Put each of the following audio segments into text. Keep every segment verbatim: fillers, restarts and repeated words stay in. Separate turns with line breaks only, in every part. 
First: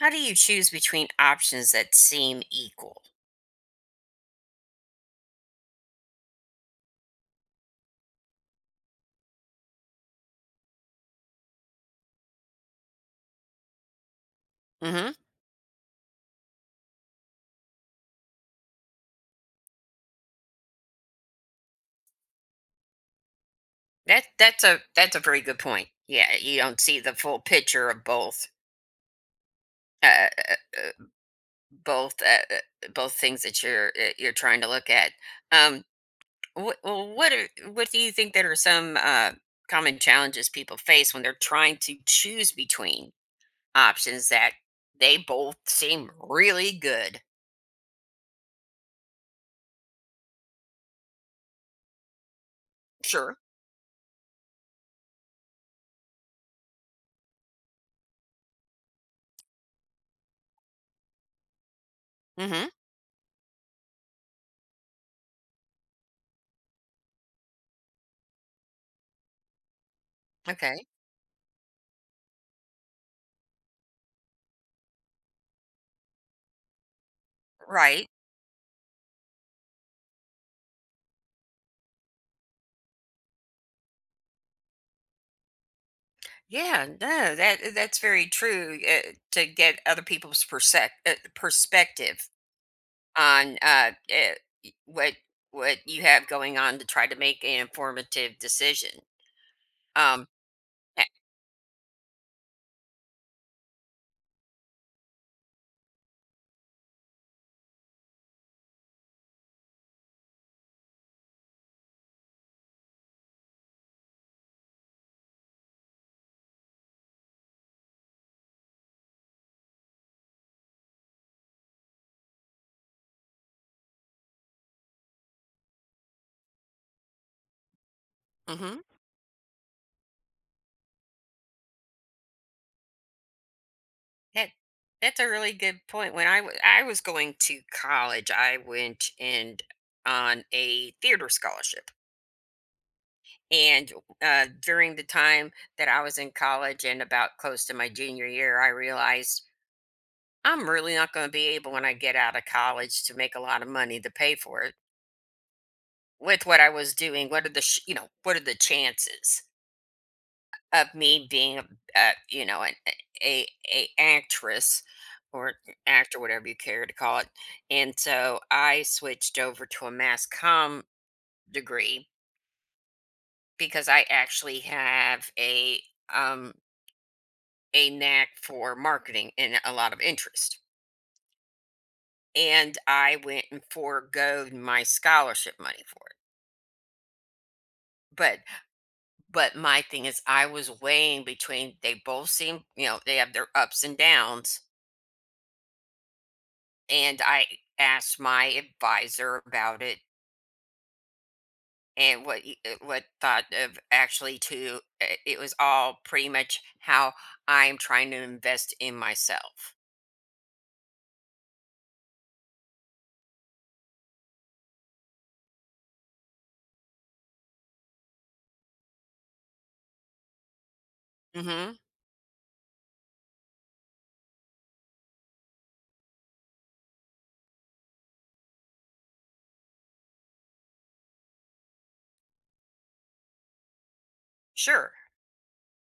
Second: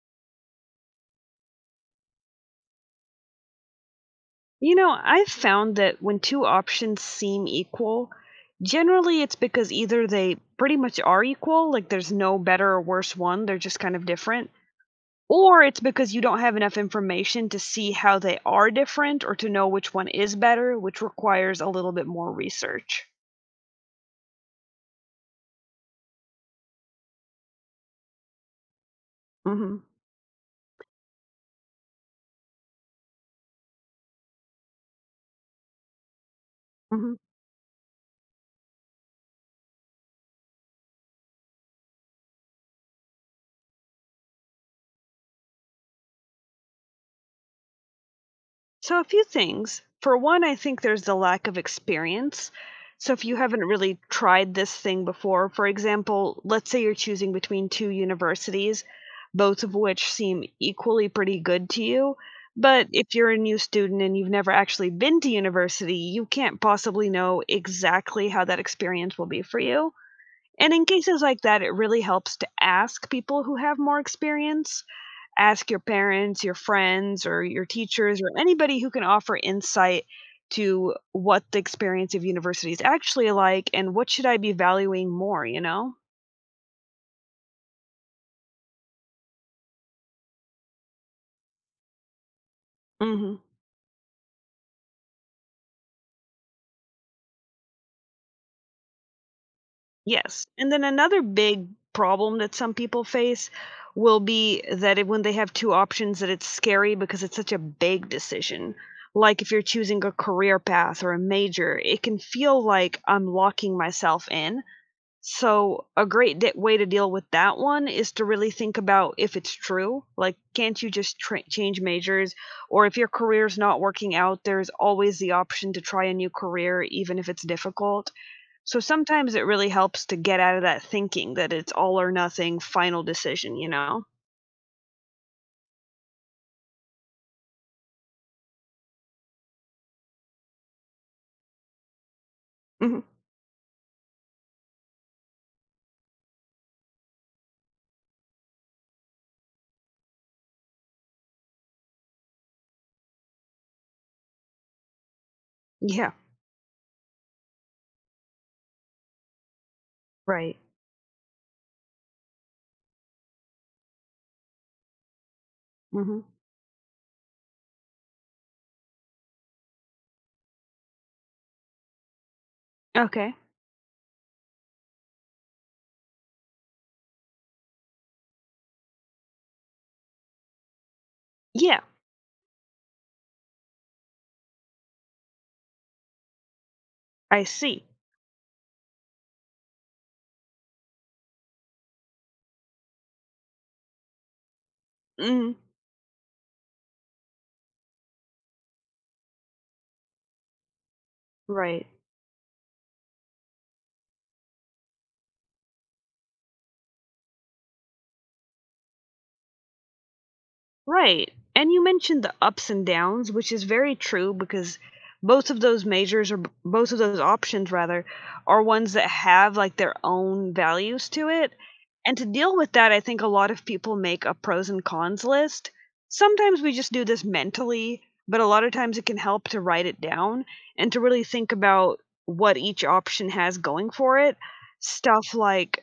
How do you choose between options that seem equal?
You know, I've found that when two options seem equal, generally it's because either they pretty much are equal, like there's no better or worse one, they're just kind of different,
Mhm.
or it's because you don't have enough information to see how they are different or to know which one is better, which requires a little bit more research.
That that's a that's a very good point. Yeah, you don't see the full picture of both
Mhm.
uh, uh, uh, both uh, uh, both things that you're uh, you're trying to look at. Um what
Mhm.
what are, what do you think that are some uh, common challenges people face when they're trying to choose between options that they both seem really good?
So, a few things. For one, I think there's the lack of experience. So, if you
Sure.
haven't really tried this thing before, for example, let's say you're choosing between two universities, both of which seem equally pretty good to you.
Mhm.
But if you're a new student and you've never actually been to university, you can't possibly know exactly how that experience will be for you. And in
Okay.
cases like that, it really helps to ask people who have more experience, ask your parents, your friends, or your
Right.
teachers, or anybody who can offer insight to what the experience of university is actually like and what should I be valuing more, you know?
Yeah, no, that uh, that's very true. Uh, to get other people's persec- uh, perspective
Mhm.
on uh, uh, y- what what you have going on to try to make an informative decision. Um,
Yes. And then another big problem that some people face will be that it, when they have two options that it's scary because it's such a big decision. Like if you're choosing a career path or a major, it can feel like I'm locking myself in. So, a great d way to deal with that one is to really think about if it's true. Like, can't you just tra change majors? Or if your career's not working out, there's always the option to try a new career, even if it's difficult. So,
mm
sometimes it really helps to get out of that thinking that it's all or nothing final decision, you know?
that that's a really good point. When I wa- I was going to college, I went and on a theater scholarship,
Mhm.
and uh, during the time that I was in college and about close to my junior year, I realized I'm really not going to be able when I get out of college to make a lot of money to pay for it
Yeah,
with what I was doing. What are the sh- you know what are the chances
right.
of me being a, a you know an, a a actress or actor,
Mhm.
whatever you care to call it? And so I switched over to a mass comm degree
Okay.
because I actually have a um a knack for marketing and a lot of interest.
Yeah,
And I went and foregoed my scholarship money for it.
I see.
But but my thing is I was weighing between, they both seem, you know, they have their ups and downs,
Mhm.
and I asked my advisor about it
Right.
and what he- uh, what thought of, actually, to uh, it was all pretty much how I'm trying to invest in myself.
Right, and you mentioned the ups and downs, which is very true because both of those majors or b- both of those options rather are ones that have like their own values to it.
Hmm.
And to deal with that, I think a lot of people make a pros and cons list. Sometimes we just do this mentally, but a lot of times it can help to write it down and to really think about what each option has going for it.
Sure.
Stuff like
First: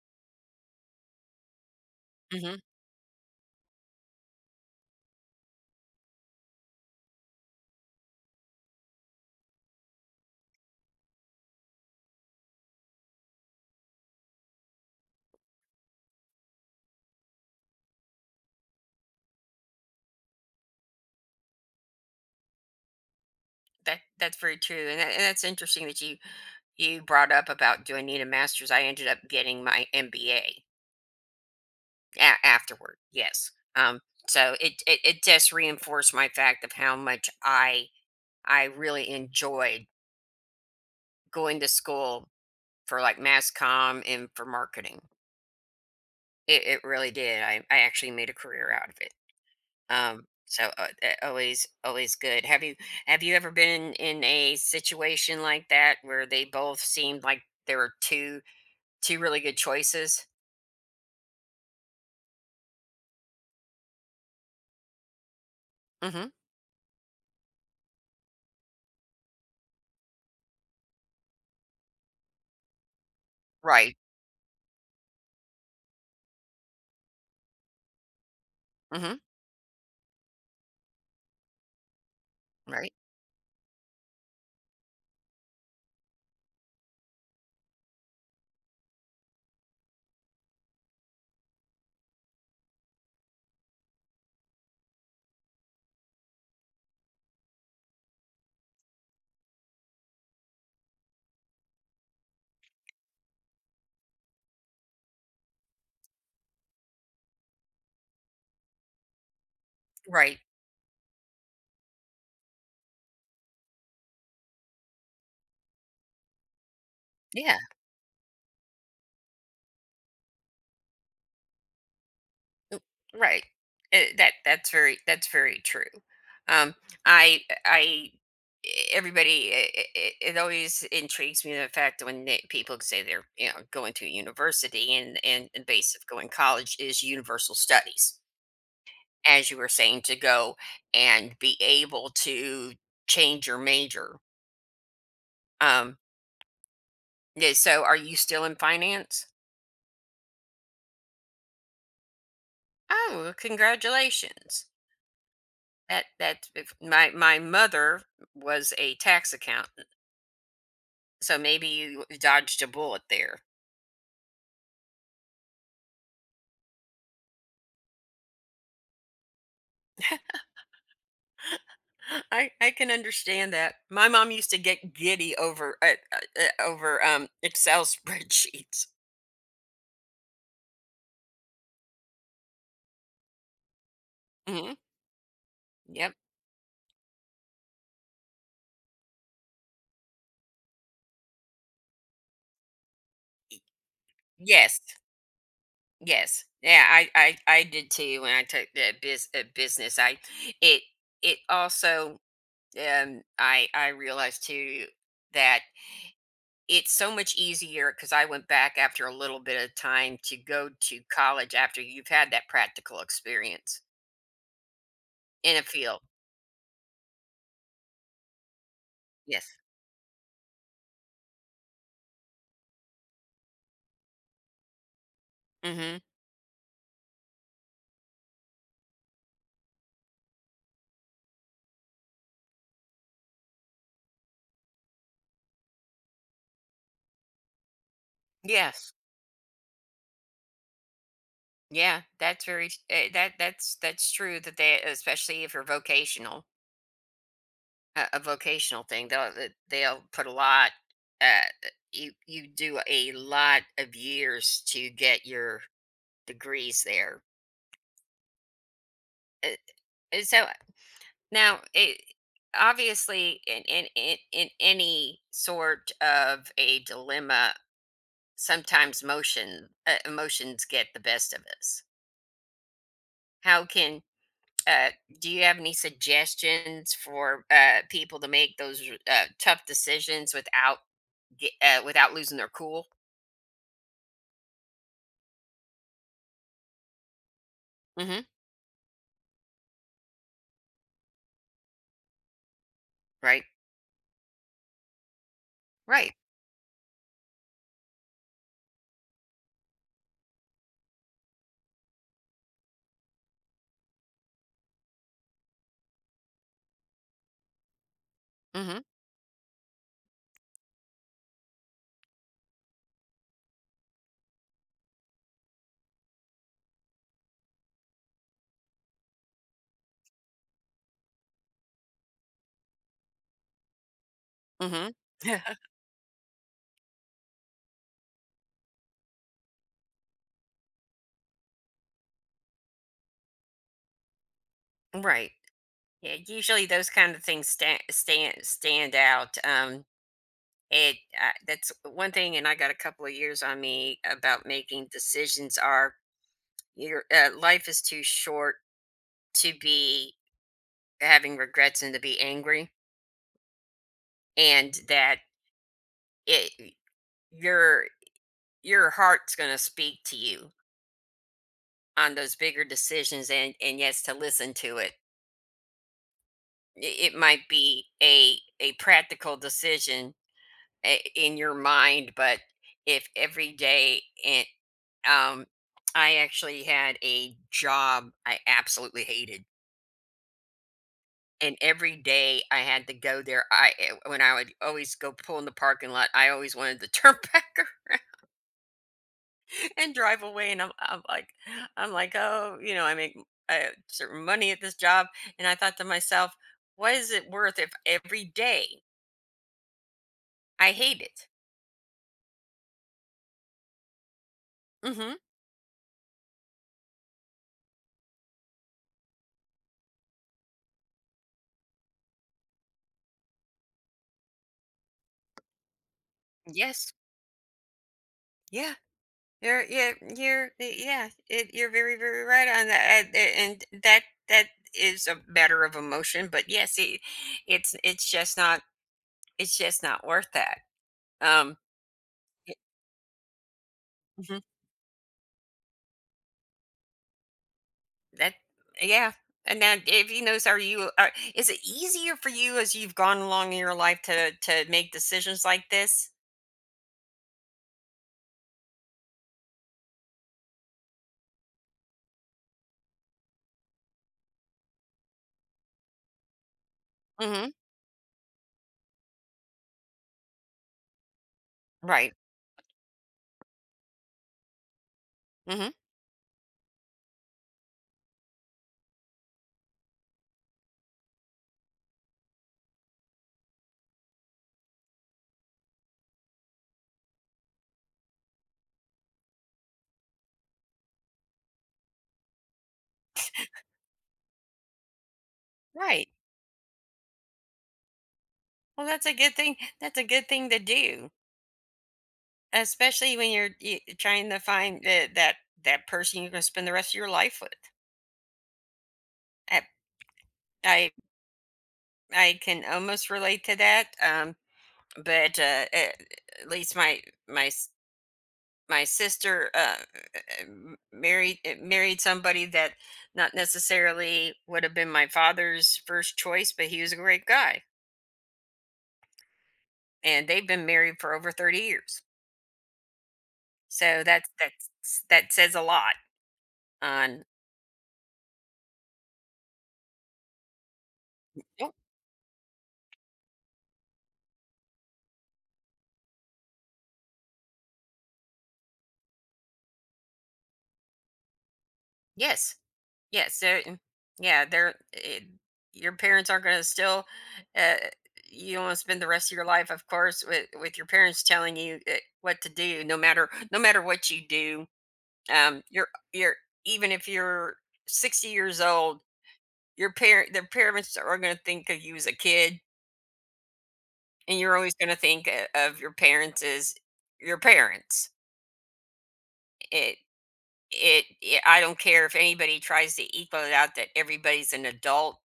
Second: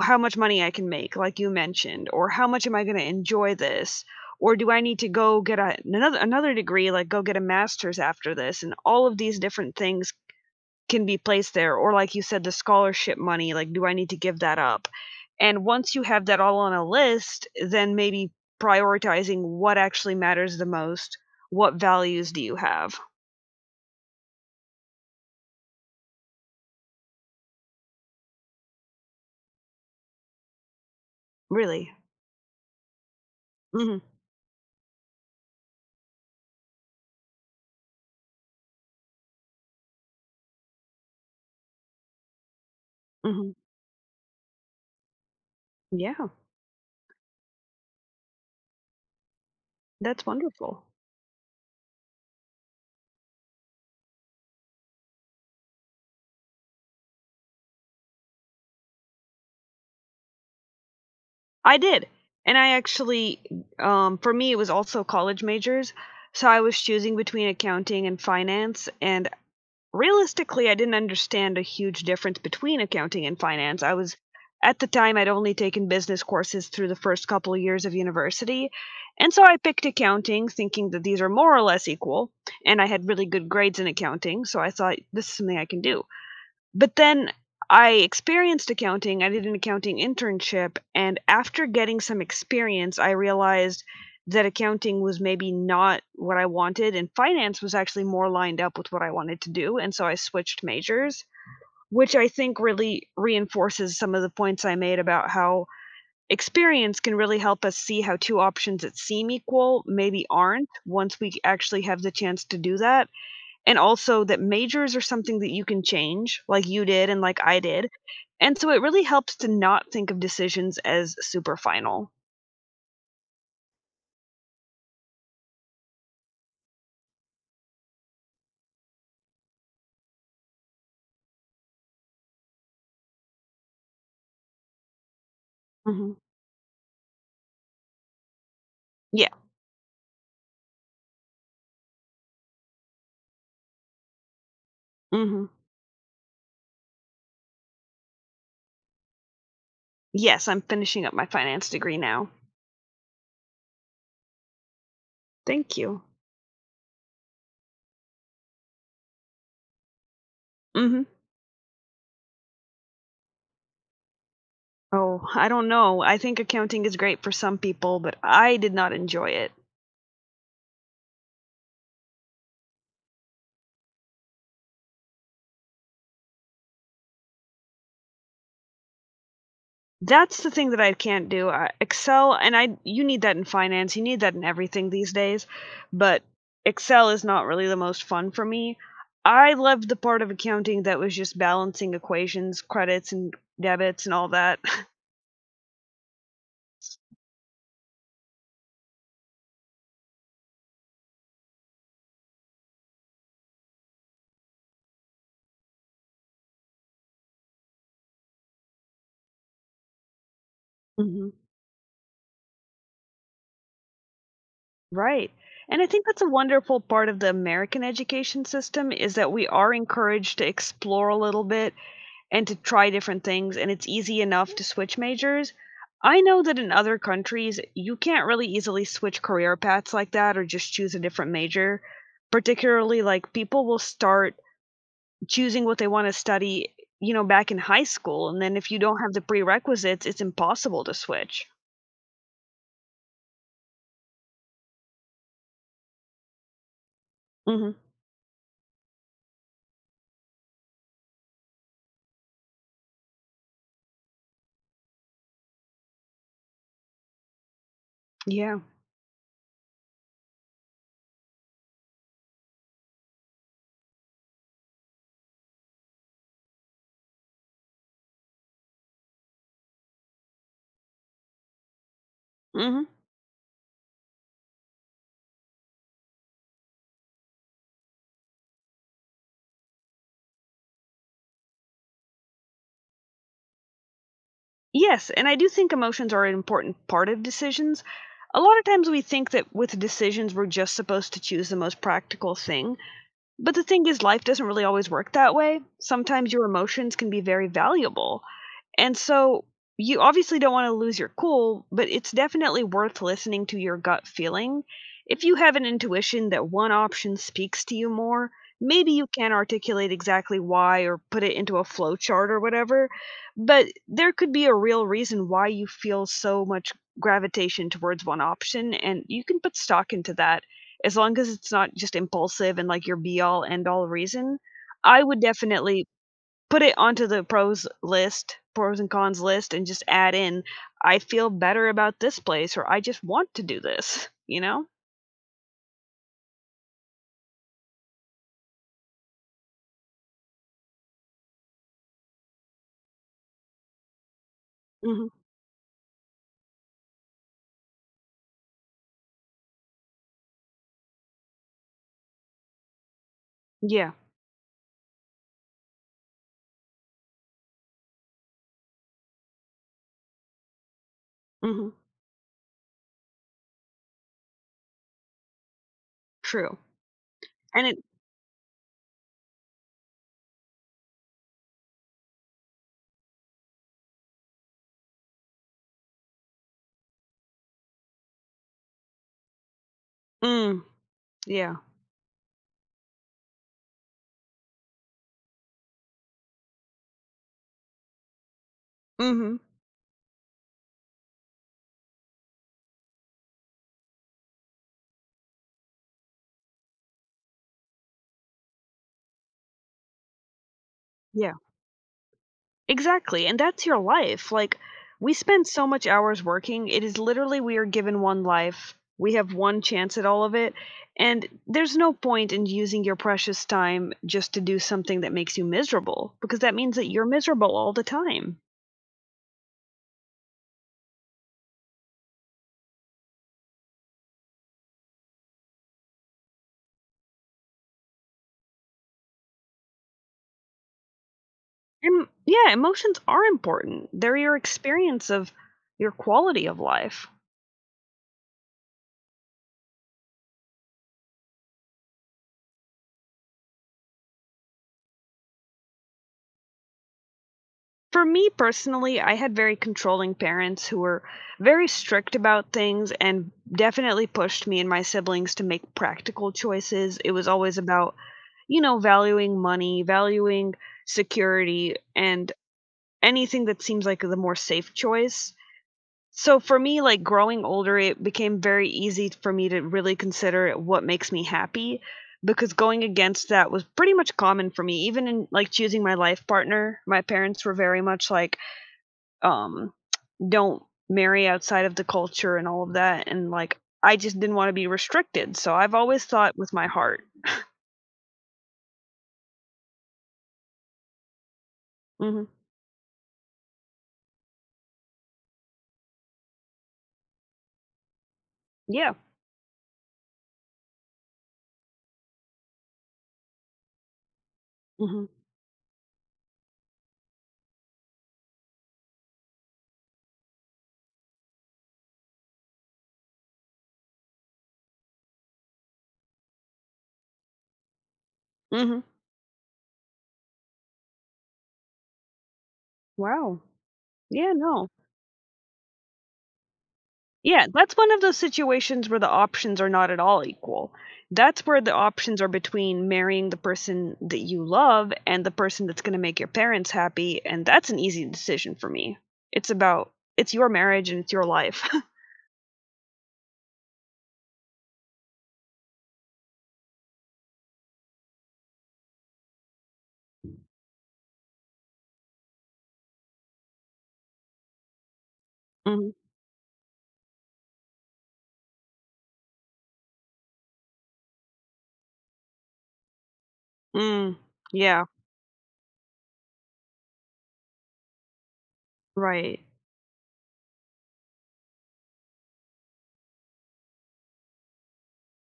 how much money I can make, like you mentioned, or how
Hmm.
much am I going to enjoy this? Or do I need to go get a, another another degree, like go get a master's after this? And all of these different things can be placed there. Or like you said, the scholarship money, like do I need to give that up? And once you have that all on a list, then maybe prioritizing what actually matters the most. What values do you have?
That that's very true, and that, and that's interesting that you you brought up about, do I need a master's? I ended up getting my MBA.
Really?
A- afterward, yes.
Hmm.
Um, so it, it it just reinforced my fact of how much I I really enjoyed going to school for like
Hmm.
mass comm and for marketing.
Yeah,
It, it really did. I, I actually made a career out of it.
that's
Um, so
wonderful.
uh, uh, always always good. Have you have you ever been in a situation like that where they both seemed like there were two two really good choices?
I did, and I actually, um, for me, it was also college majors,
Hmm.
so I was choosing between accounting and finance, and realistically, I didn't understand a huge difference between accounting and finance. I
Right.
was At the time, I'd only taken business courses through the first couple of years of university,
Hmm.
and so I picked accounting, thinking that these are more or less equal, and I
Right.
had really good grades in accounting, so I thought, this is something I can do. But then I experienced accounting. I did an accounting internship, and after getting some experience, I realized that accounting was maybe not what I wanted, and finance was actually more lined up with what I wanted to do, and so I switched majors, which I think really reinforces some of the points I made about how experience can really help us see how two options that seem equal maybe
Right.
aren't once we actually have the chance to do that. And also that majors are something that you can change, like you did and like
Yeah.
I did, and so it really helps to not think of decisions as super final.
Right. Uh, that that's very that's very true. Um, I I e, Everybody, it, it, it always intrigues me the fact that when they, people say they're, you know, going to university, and and the base of
Mhm.
going college is universal studies,
Yeah.
as you were saying, to go and be able to change your major.
Mhm.
um yeah, so are you still in finance?
Yes, I'm finishing up my finance degree now.
Oh well, congratulations.
Thank you.
That that's if My my mother was a tax account.
Mhm.
So maybe you dodged a bullet there.
Oh, I don't know. I think accounting is great for some people, but I did not enjoy it.
I I can understand that. My mom used to get giddy over uh, uh, uh, over um Excel spreadsheets.
That's the thing that I can't do, I Excel, and I you need that in finance, you need that in
Hmm.
everything these days,
Yep.
but Excel is not really the most fun for me. I loved the part of accounting that was just balancing equations, credits and debits and all that.
Yes. Yes. Yeah. I I I did too when I took the biz, uh, business. I it it also um I I realized too that it's so much easier because I went back after a little bit of time to go to
Mhm.
college after you've had that practical experience
Right,
in a
and I
field.
think that's a wonderful part of the American education system is that we
Yes.
are encouraged to explore a little bit and to try different things, and it's easy enough to switch majors.
Mm-hmm.
I know that in other countries, you can't really easily switch career paths like that or just choose a different major. Particularly, like, people will start choosing what they want to study, you know, back in high school, and then if you
Yes.
don't have the prerequisites, it's impossible to switch.
Yeah. That's very s- eh, that that's that's true that they, especially if you're vocational,
Mhm.
a, a vocational thing, they'll eh, they'll put a lot uh you you do a lot of years to get your degrees there.
Yeah.
Eh, eh, So now it, obviously in in in, in any sort of a dilemma, sometimes motion uh, emotions get the best of us.
Mhm.
How can Uh, do you have any suggestions for uh, people to make those uh, tough decisions without ge- uh, without losing their cool?
Yes, and I do think emotions are an important part of decisions.
Hmm.
A lot of times we think that with decisions, we're just supposed to choose the most practical thing.
Right.
But the thing is, life doesn't really always work that way.
Right.
Sometimes your emotions can be very valuable. And so you obviously don't want to lose your cool, but it's definitely worth listening to your gut feeling. If you have an intuition that one option speaks to you more,
Hmm.
maybe you can articulate exactly why or put it into a flow chart or whatever, but there could be a real reason why you feel so much gravitation towards one option and you can put stock into that. As long as it's not just impulsive and like your be all end all reason,
Hmm.
I would definitely put it onto the pros list, pros and cons list, and just add in, I feel better about this place or I just want to do this, you know?
Right. Yeah. Usually, those kind of things stand stand stand out. Um, it uh, That's one thing, and I got a couple of years on me about making
Mhm.
decisions. Are your uh, Life is too short to be having regrets and to be angry,
Yeah.
and that it your your heart's going to speak to you
Mhm.
on those bigger decisions, and and yes, to listen to it.
True.
I- it might
And it
be a a practical decision i- in your mind, but if every day and um I actually had a job I absolutely hated,
Mm, yeah.
and every day I had to go there, i eh, when I would always go pull in the parking lot, I always wanted to turn back around
Mhm.
and drive away, and I'm, I'm like, i'm like oh, you know, I make a certain money at this job, and I thought to myself, what is it worth if every day I hate it?
Yeah. Exactly, and that's your life, like, we
Mm-hmm.
spend so much hours working, it is literally we are given one life, we have one chance at all of it, and there's no point in using your precious time just to do something that makes you miserable, because that means that
yes
you're miserable all the time.
yeah you're yeah you're yeah it, you're very very right on that, and and that that is a matter of emotion, but yes, it, it's it's just not, it's just not worth that. um
And yeah, emotions are important, they're your experience of your quality of life.
That yeah. And now if he knows, are you, are is it easier for you as you've gone along in your life to to make decisions like this?
For me personally, I had very controlling parents who were very strict about things and definitely pushed me and my siblings to make practical choices. It was
Hmm.
always about, you know, valuing money, valuing security,
Right.
and anything that seems like the more safe choice.
Hmm.
So for me, like growing older, it became very easy for me to really consider what makes me happy because going against that was pretty much common for me. Even in like choosing my life partner, my parents were very much like, um, don't marry outside of the culture and all of that, and, like, I just didn't wanna be restricted, so I've always
Right.
thought with my heart.
Well, that's a good thing. That's a good thing to do,
Mhm.
especially when you're y- trying to find the, that that person you're going to spend the rest of your life with.
Yeah.
I I, I can almost relate to that. Um,
Mhm.
but uh, at at least my my my sister, uh, eh, eh, m- married uh, married somebody that not necessarily would have been my father's first choice, but he was a great guy,
Mhm.
and they've been married for over thirty years.
Wow.
So that's
Yeah, no.
that's that says a lot. On
Yeah, that's one of those situations where the options are not at all equal. That's where the
Oh,
options are between marrying the person that you love and the person that's gonna make your parents happy, and that's an easy decision for me. It's about it's your marriage and it's your life.
yes, yes, so mm, yeah, they're eh, your parents aren't going to still. Uh, you don't want to spend the rest of your life, of course, with with your parents telling you eh, what to do, no matter no matter what you do. Um, you're
Mhm.
you're Even if you're sixty years old, your parent their parents are going to think of you as a kid,
Mm.
and you're always
Yeah.
going to think o- of your parents as your parents.
Right.
It, it it I don't care if anybody tries to equal it out that everybody's an adult.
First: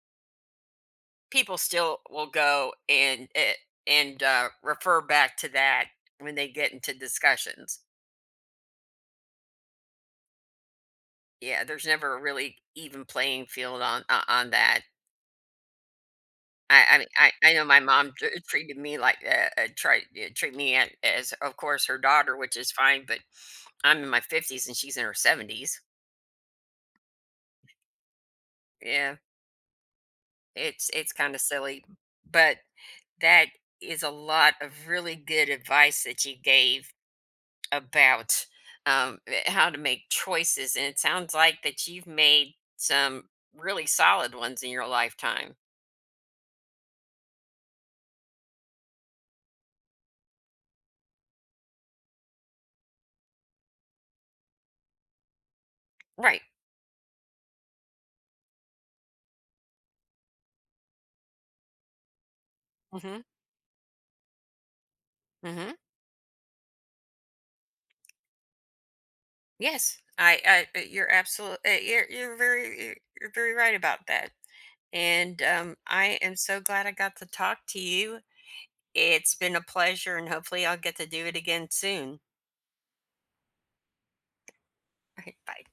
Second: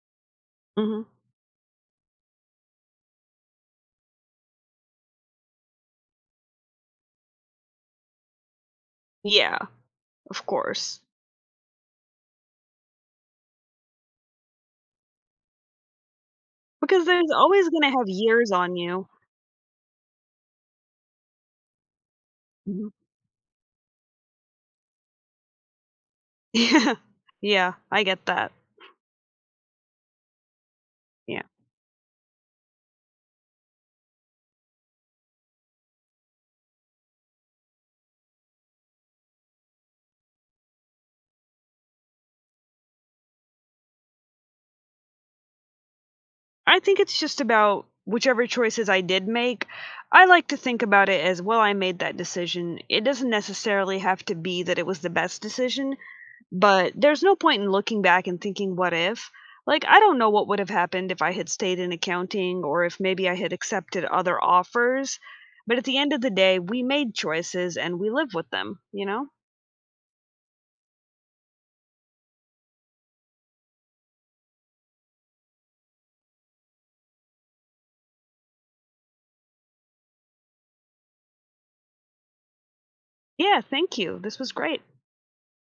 Mhm.
People still will go and eh, and uh, refer back to that when they get into discussions.
Yeah, of course.
Yeah, there's never a really even playing field on uh, on that. I I
Because
mean,
there's
I I know
always
my
gonna have
mom t
years on
treated me
you.
like, uh, uh, tried to treat me a as, of course, her daughter, which is
Mhm.
fine, but I'm in my fifties and she's in her seventies.
Yeah. Yeah, I get that.
Yeah, it's it's kinda
Yeah.
silly, but that is a lot of really good advice that you gave about, um, eh, how to make choices, and it sounds like that you've made some really solid ones in your lifetime.
I think it's just about whichever choices I did make, I like to think about it as, "Well, I made that decision." It doesn't necessarily have to be that it was the best decision,
Right.
but there's no point in looking back and thinking, "What if?" Like, I don't know what would have happened if I had stayed in accounting or if
Mhm.
maybe I had accepted other offers,
Mhm.
but at the end of the day, we made choices and we live with them, you know?
Yes, I, I, you're absolutely, you're you're very you're you're very right about that. And um, I am so glad I got to talk to you. It's been a pleasure, and hopefully, I'll get to do it again soon.
Yeah, thank you. This was great.
All right, bye.